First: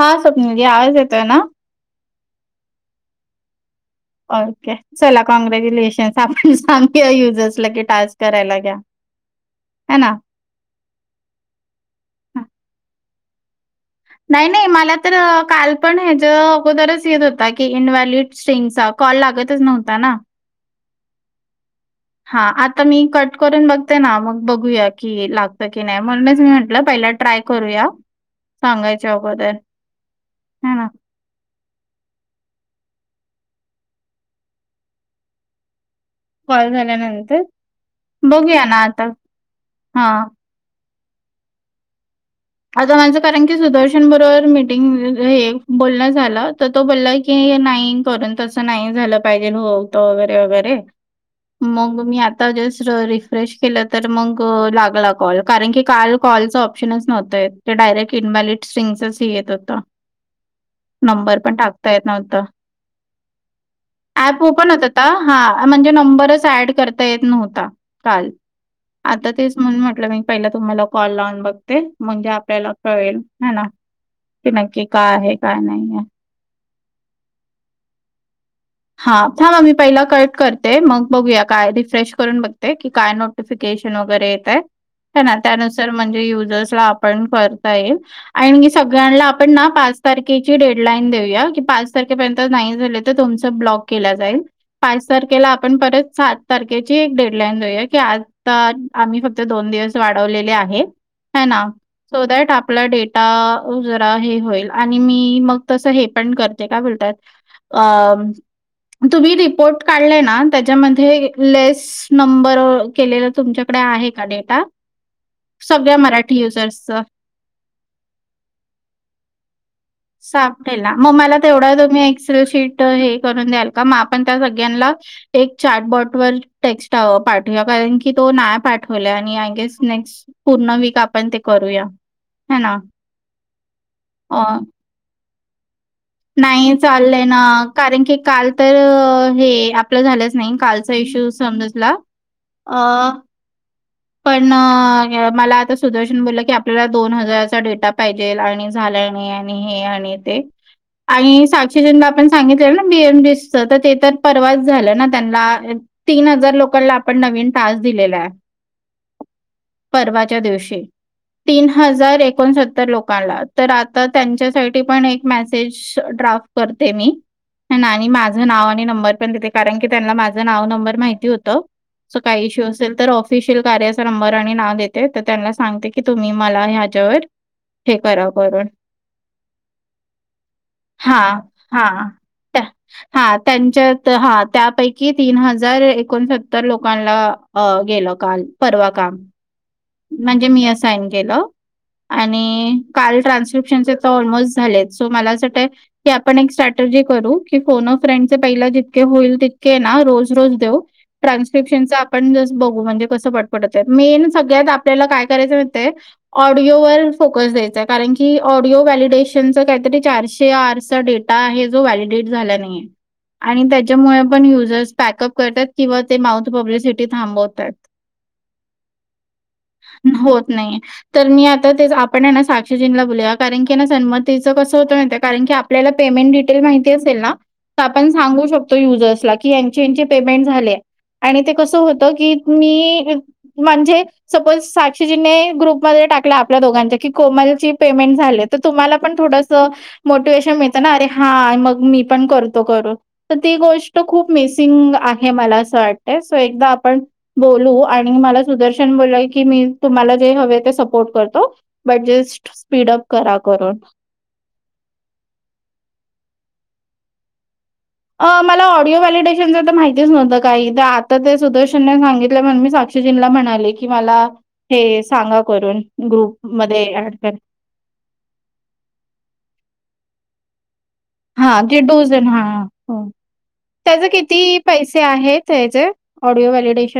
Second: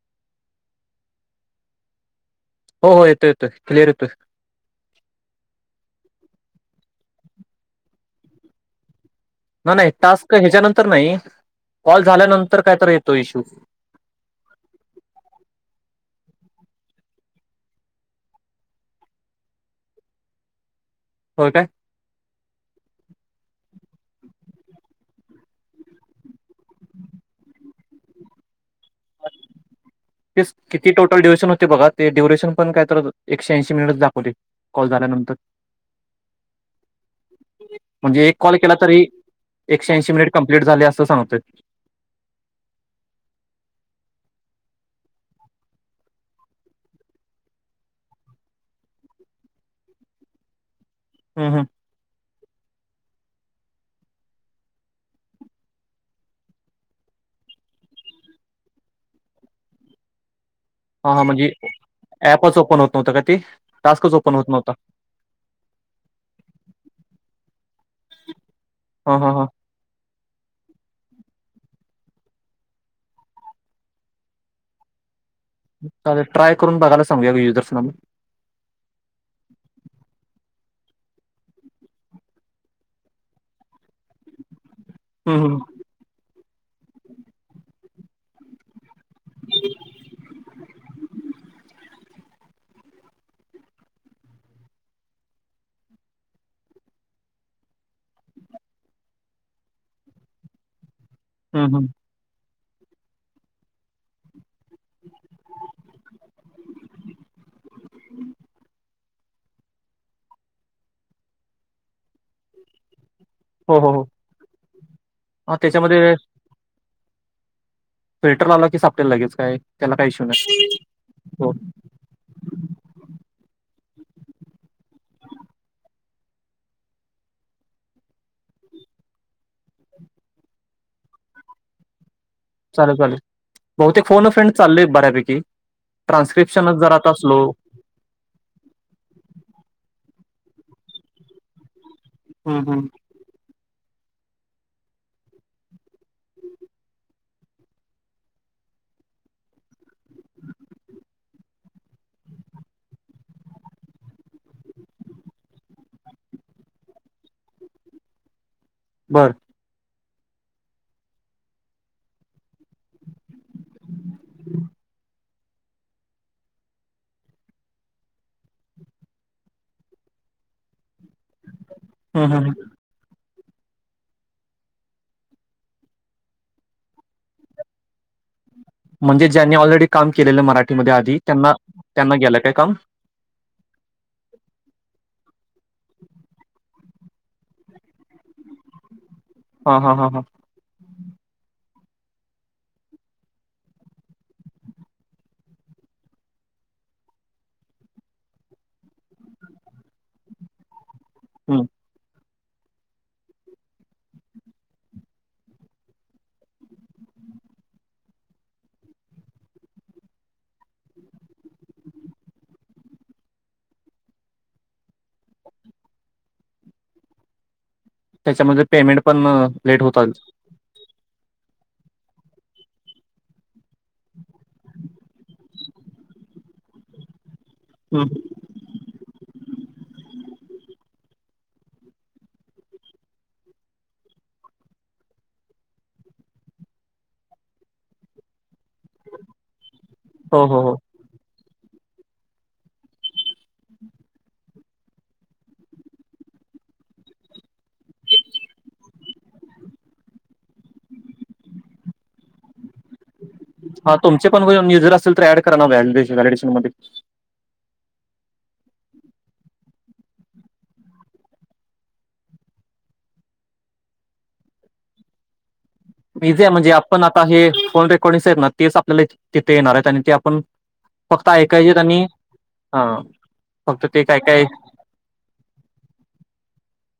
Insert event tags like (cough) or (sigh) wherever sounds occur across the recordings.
हा स्वप्नीलजी आवाज येतोय ना. हो हो येत येत क्लिअर येतोय. ओके चला कॉग्रॅज्युलेशन्स आपण सांगू या युजर्स ला कि टास्क करायला घ्या. (inaudible) नाय नाय ना? टास्क ह्याच्यानंतर नाही कॉल झाल्यानंतर काय तर येतो इश्यू नाय नाय मला तर काल पण ह्याच्या अगोदरच येत होता की इनव्हॅलिड स्टिंग्स चा कॉल लागतच नव्हता ना. होय काय. हा आता मी कट करून बघते ना मग बघूया की लागतं की नाय म्हणूनच मी म्हटलं पहिला ट्राय करूया सांगायच्या अगोदर तेच है ना किती टोट ड्युरेशन होतेय बघा ते ड्यूरेयशन पण काय तर एकशे ऐंशी मिनिट दाखवते कॉल झाल्यानंतर. कॉल झाल्यानंतर म्हणजे एक बघूया ना आता हा लेट झालय असं सांगतोय. आता माझं कारण की सुदर्शन बरोबर मीटिंग हे बोलणं झालं तर तो बोलला की नाही करून तसं नाही झालं पाहिजे होत वगैरे वगैरे हूं हूं मग मी आता जस्ट रिफ्रेश केलं तर मग लागला कॉल कारण की काल कॉलच ऑप्शनच नव्हत. ते डायरेक्ट इन्व्हेलिड सिंगच येते होतं. हां हां नंबर म्हणजे पण टाकता येत नव्हता. ऍपच ओपन होत नव्हतं का ते टास्कच ऍप होत ओपन नव्हता होट होता हा म्हणजे नंबरच ऍड करता येत नव्हता. काल हां आता हां हां तेच म्हणून म्हटलं मी पहिला तुम्हाला कॉल लावून बघते म्हणजे आपल्याला कळेल हे ना की नक्की काय आहे काय नाय. चालेल ट्राय करून बघाला सांगूया युर्सन हा थांबा मी पहिला कट करते मग बघूया काय रिफ्रेश करून बघते की काय नट केशन वगैरे येतय हेना हं, हं. त्यानुसार म्हणजे युज आपण करता येईल. आणि सगळ्यांना आपण ना पाच तारखेची डेडलाईन देऊया की पाच तारखेपर्यंत नाही झाले. तुमचा ब्लॉक केला जाईल. पाच तारखेला आपण परत सात तारखेची एक डेडलाईन देऊया की आता आम्ही फक्त दोन दिवस वाढवलेले आहे. है ना हं, हं. सो दॅट आपला डेटा जरा हे होईल. आणि मी मग तसं हे पण करते काय बोलतात अ तुम्ही रिपोर्ट काढलाय ना त्याच्यामध्ये लेस नंबर केलेल हो तुमच्याकडे हो हो आहे का डेटा हां सगळ्या त्याच्यामध्ये मराठी युजर्सच फिल्टर लावला की सापडेल लगेच काय त्याला काही इश्यू नाही सापडेल ना मग मला हो तेवढा तुम्ही सीट हे करून द्याल का मग आपण त्या सगळ्यांना एक चार्टबॉट वर टेक्स्ट पाठवू या कारण की तो नाय पाठवला आणि आय गेस नेक्स्ट पूर्ण वीक आपण ते करूया. है ना? चालेल चालेल बहुतेक फोन अ, फेंन चालले बऱ्यापैकी नाही ट्रान्स्क्रिप्शनच जरां आता चाललंय ना, स्लो कारण की काल तर हे आपलं झालंच नाही कालचा इश्यू समजला हम्म अ हम्म पण मला आता सुदर्शन बोललं की आपल्याला दोन हजाराचा डेटा पाहिजे आणि झालं नाही आणि हे आणि ते आणि साक्षी जींला आपण सांगितले ना बीएम बीसच तर ते तर परवाच झालं ना त्यांना तीन हजार लोकांना आपण नवीन टास्क दिलेला आहे. बरं परवाच्या दिवशी तीन हजार एकोणसत्तर लोकांला तर आता त्यांच्यासाठी पण एक मेसेज ड्राफ्ट करते मी ना आणि माझं नाव आणि नंबर पण देते कारण की त्यांना माझं नाव नंबर माहिती होतं हम्म हम्म काय हम्म. इश्यू असेल तर ऑफ शील कार्याचा नंबर आणि नाव देते तर त्यांना सांगते की तुम्ही मला ह्याच्यावर हे करा करून म्हणजे ज्यांनी ऑलरेडी काम केलेलं मराठीमध्ये आधी त्यांना त्यांना गेलं काय काम हा त्यांच्यात हा त्यापैकी तीन हजार एकोणसत्तर लोकांला गेलं परवा काम हां, हां, हां, हां. म्हणजे मी असइन केलं आणि काल ट्रान्स्क्रिप्शनचे तर ऑलमोस्ट झालेत सो मला असं वाटय की आपण एक स्ट्रॅटर्जी करू की फोन फ्रेंडचे पहिला जितके होईल तितके ना रोज रोज देऊ हं. ट्रान्स्क्रिप्शनचचा आपण जस बघू म्हणज कस पटपटत मेन सगळत आपल्याला काय करायचंळत ऑडिओवर फोकस द्यायचाय कारण की ऑडिओ व्हॅलिडेशनचं काहीतरी चारशे आठचा डेट आता आहे जो व्हॅलिडेट झाला नाही आणि त्याच्यामुळे पण युजर्स पॅकअप करतात किंवा ते माउथ पब्लिसिटी थांबवतात त्याच्यामध्ये पेमेंट पण लेट आलं. होत नाही तर मी आता ते आपण ना साक्षीजींला बोलूया कारण की सन्मत तच कसं होतं नाही कारण की आपल्याला पेमेंट डिटेल माहिती असेल ना हं. आपण हं. सांगू शकतो युजर्सला की यांची यांचे पेमेंट झाले आणि ते कसं होत की मी म्हणजे सपोज साक्षीजीने ग्रुपमध्ये टाकला आपल्या दोघांच्या की कोमल ची पेमेंट झाले तर तुम्हाला पण थोडसं हो, मोटिवेशन हो, हो. मिळतं ना अरे हा मग मी पण करतो करू तर ती गोष्ट खूप मिसिंग आहे मला असं वाटतय सो एकदा आपण बोलू आणि मला सुदर्शन बोलाय की मी तुम्हाला जे हवे ते सपोर्ट करतो बडजस्ट स्पीड अप करा करून हां, तुमचे पणजर असल तर ऍड करा ना व्हॅडशन मध्ये मला ऑडिओ व्हॅलिडेेशनच तर माहितीच नव्हतं काही तर आता ते सुदर्शनने सांगितलं म्हण मीक्ष शजींला म्हणाले की मला हे सांगा करून इझी आहे म्हणजे ग्रुपमध्ये आपण ऍड आता कर हे फोन रेकॉर्डिंग्स आहेत ना तेच आपल्याला तिथे येणार आहेत आणि ते आपण फक्त हा ऐकायचेत जे आणि डोजन हा हां, फक्त ते त्याचा काय काय किती पैसे आहेत त्याचे audio validation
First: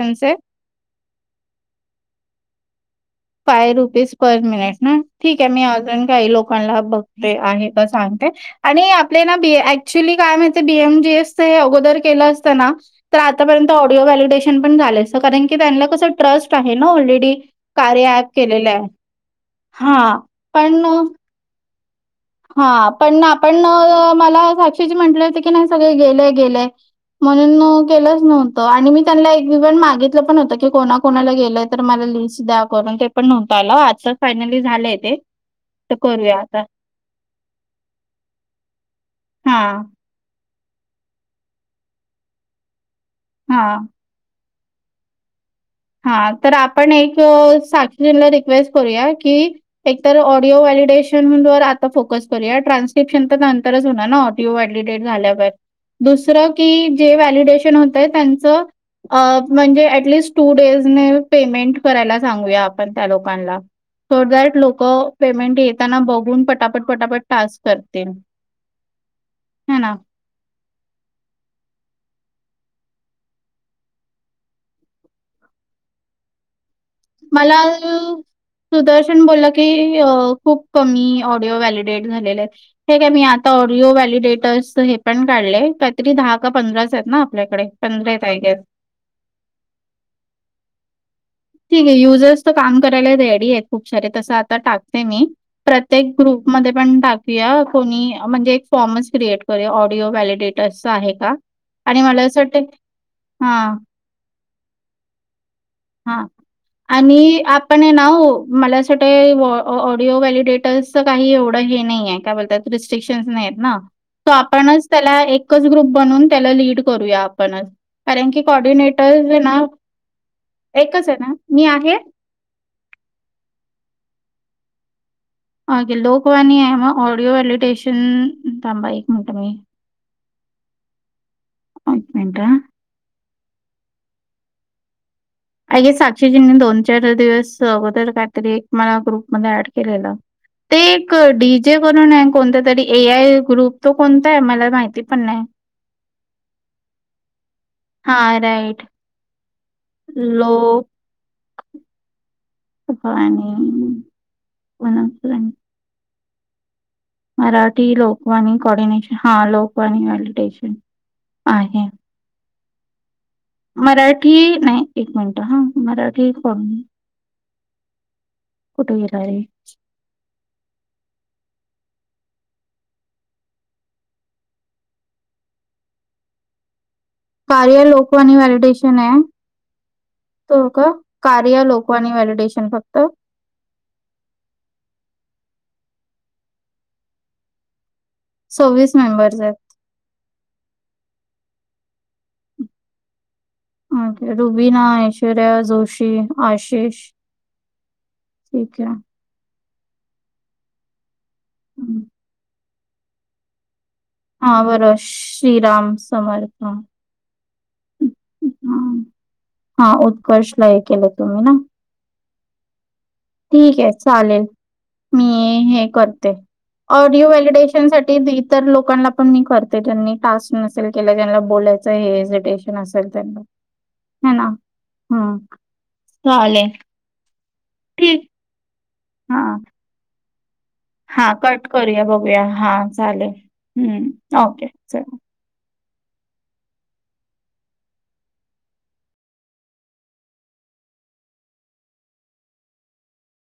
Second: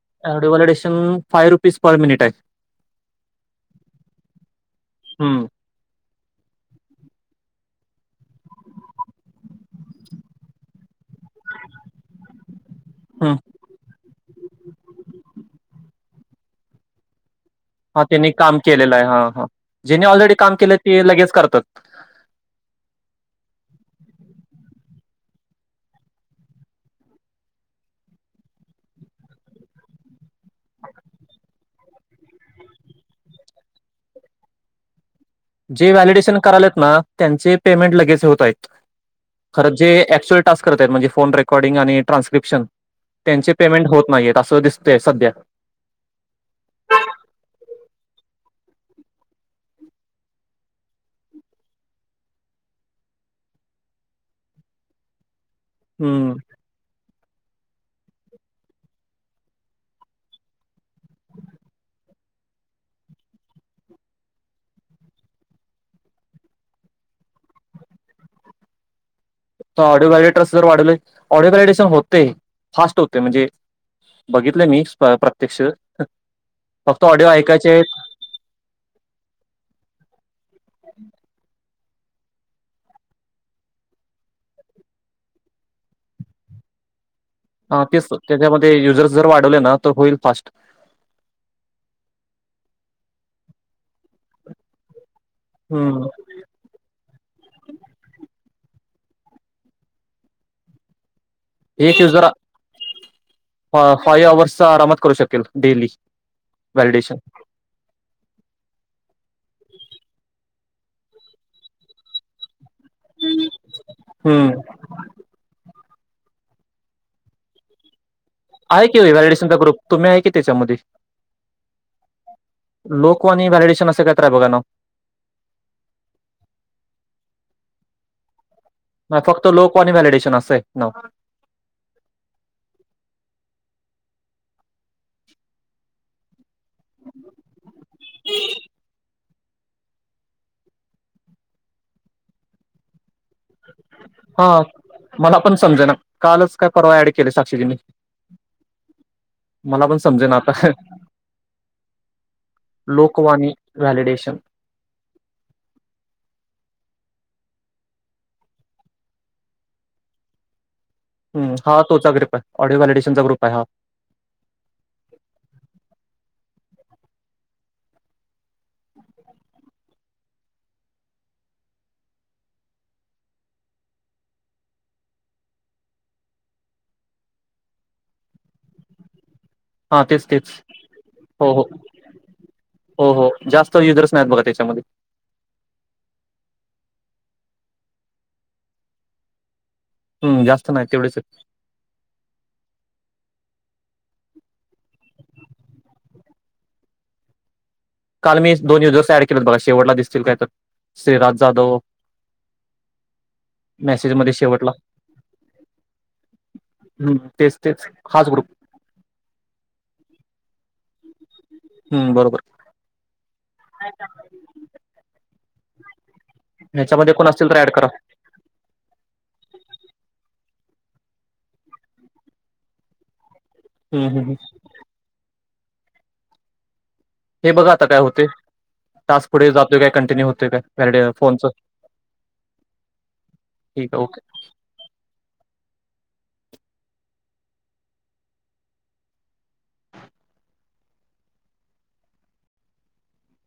validation five rupees per minute आहे फाय रुपीज पर मिनिट ना ठीक हं, आहे मी ण काही लोकांना बघते आहे सांगते आणि आपल्या ना बी ऍक्च्युली काय माह बीएम जे ड हं. ट्रस्ट आहे ना ऑलरेडी हा त्यांनी काम केलेलं आहे हा हा ज्यांनी हां ऑलरेडी काम केलं ते लगेच करतात हा पण आपण मला साक्षीचे म्हटले होते की नाही सगळे गेलंय गेलंय म्हणून केलंच नव्हतं आणि मी त्यांना एक विवंट मागितलं पण होतं की कोणा कोणाला गेलंय तर मला लिस्ट द्या करून ते पण नव्हत आलं आ फायनली झालंय ते जे तर करूया व्हॅलिडेशन आता. करालेत ना त्यांचे पेमेंट लगेच होत आहेत खरं हां, जे क्चुल करत म्हणे फोन रेकॉर्डिंग आणि ट्रान्स्क्रपशन त्यांचे हां, पेमेंट होत नाहीत अससत ते सध्या हा तर आपण एक साक्षीजंला रिक्वेस्ट करूया की तर ऑडिओ वॅलिडेशन वर आता फोकस करूया ट्रान्स्क्रपशन तर अंतरच होणार ना तीव वाढली डेट झाल्यावर हम्म. दुसर की जे वॅलिडेशन होतय त्यांच म्हणजे टस् टू डेज ने पेमेंट करायला सांगूया आपण त्या लोकांना ोड दॅट लोक पेमेंट येताना बघून पटापट पटापट टास्क करते ऑडिओडिटर जर वाढले ऑडिओ वडिशन होते फास्ट होते म्हणजे बघितलं मी प्रत्यक्ष फक्त ऑडिओ मला ऐकायचे आहेत सुदर्शन बोलला की खूप कमी ऑडिओ व्हॅलिडेट झालेले आहेत हे काय मी आता ऑडिओ व्हॅलिडेटर्स हे पण काढले काहीतरी दहा का पंधराच आहेत ना आपल्याकडे. हा ते आहेत आय गेस. त्याच्यामध्ये युजर्स जर वाढवले ना तर होईल फास्ट ठीक आहे युजर्स तर काम करायला रेडी आहेत खूप सारे तसं आता टाकते मी हम्म. प्रत्येक ग्रुप मध्ये पण टाकूया कोणी म्हणजे एक फॉर्मच क्रिएट करू ऑडिओ व्हॅलिडिटर्चा आहे का एक आणि यज मला जरा असं वाटतंय हां, फायव अवर्सचा आरामात करू शकेल डेली हां. व्हॅलिडेशन. आणि आप पण नाव मला असं वाट ऑडिओ व्हॅलिडेटर्सच काही एवढं हे नाही आहे काय बोलतात रिस्ट्रिक्शन् नाही ना तो हम्म. आपणच त्याला एकच ग्रुप बनवून त्याला लीड करूया आपणच कारण की आहे की कॉर्डिनेटर ना व्हॅलिडेशनचा ग्रुप तुम्ही आहे की त्याच्यामध्ये? एकच आहे ना मी आहे लोकवा आणि व्हॅलडेशन असं कायतय बघा ना हे लोकवानीमा ऑडिओ व्हलिटेशन फक्त लो कवानी व्हलिडेशन अस ना ओक मिनट आय गे साक्षीजींनी दोन चार दिवस अगोदर काहीतरी एक मला ग्रुप मध्ये ऍड केलेला ते एक डी जे करून आहे कोणत्या तरी ए आय ग्रुप तो कोणता आहे हा मला माहिती पण मला नाही समजेना कालच काय परवा ऍड केले साक्षीजींनी हा राईट मला पण समजे ना आता लोकवाणी लोकवानी व्हलिडेशन वणम सर मराठी लोकवानी कोॉर्डिनेशन हा लोकवानी मेडिटेशन हम तोचा ग्रुप ऑडीओ व्हॅवलिडेशनचा ग्रुप आहे हा मराठी नाही एक मिनिट हा मराठी कोण कुठ गर आहे कार्य लोकवा वॅलिडेशन आहे हा तेच तेच त का हो कार्या हो लोकवानी वेलिडेशन फक्त हो हो जास्त युजर्स नाहीत बघा त्याच्यामध्ये सव्वीस मेंबर्स आहेत हम् जास्त नाही तेवढेच ओके रुबीना ऐश्वर्या जोशी आशिष काल मी ठीक दोन दिवस आहे दिवस ऍड केले बघा शेवटला दिसतील काय तर श्रीराज जाधव हम्म. मेसेजमध्येध्ये हा बरं श्रीराम समरथ हम्म तेच तेच हाच गडू ह हा उत्कर्ष ला हे केले तुम्ही ना हम्म बरोबर ठीक आहे चालेल मी हे कर ह्याच्यामध्ये ऑडिओ कोण असतील तर ऍड करा व्हलडेशन साठी तर लोकांना पण मी करते त्यांनी टास्क नसेल केला ज्यांना बोलायचं हे हेजिटेशन असेल त्यांना हम् हम् ह हम चाले हे बघा आता काय होते ताासक हा पुढे जातोय काय कंटिन्यू होतेोय काय? व्हॅलिडे हा फोनचं कट करूया बघूया हा चालेल ठीक आहे ओके ह् ओके चल.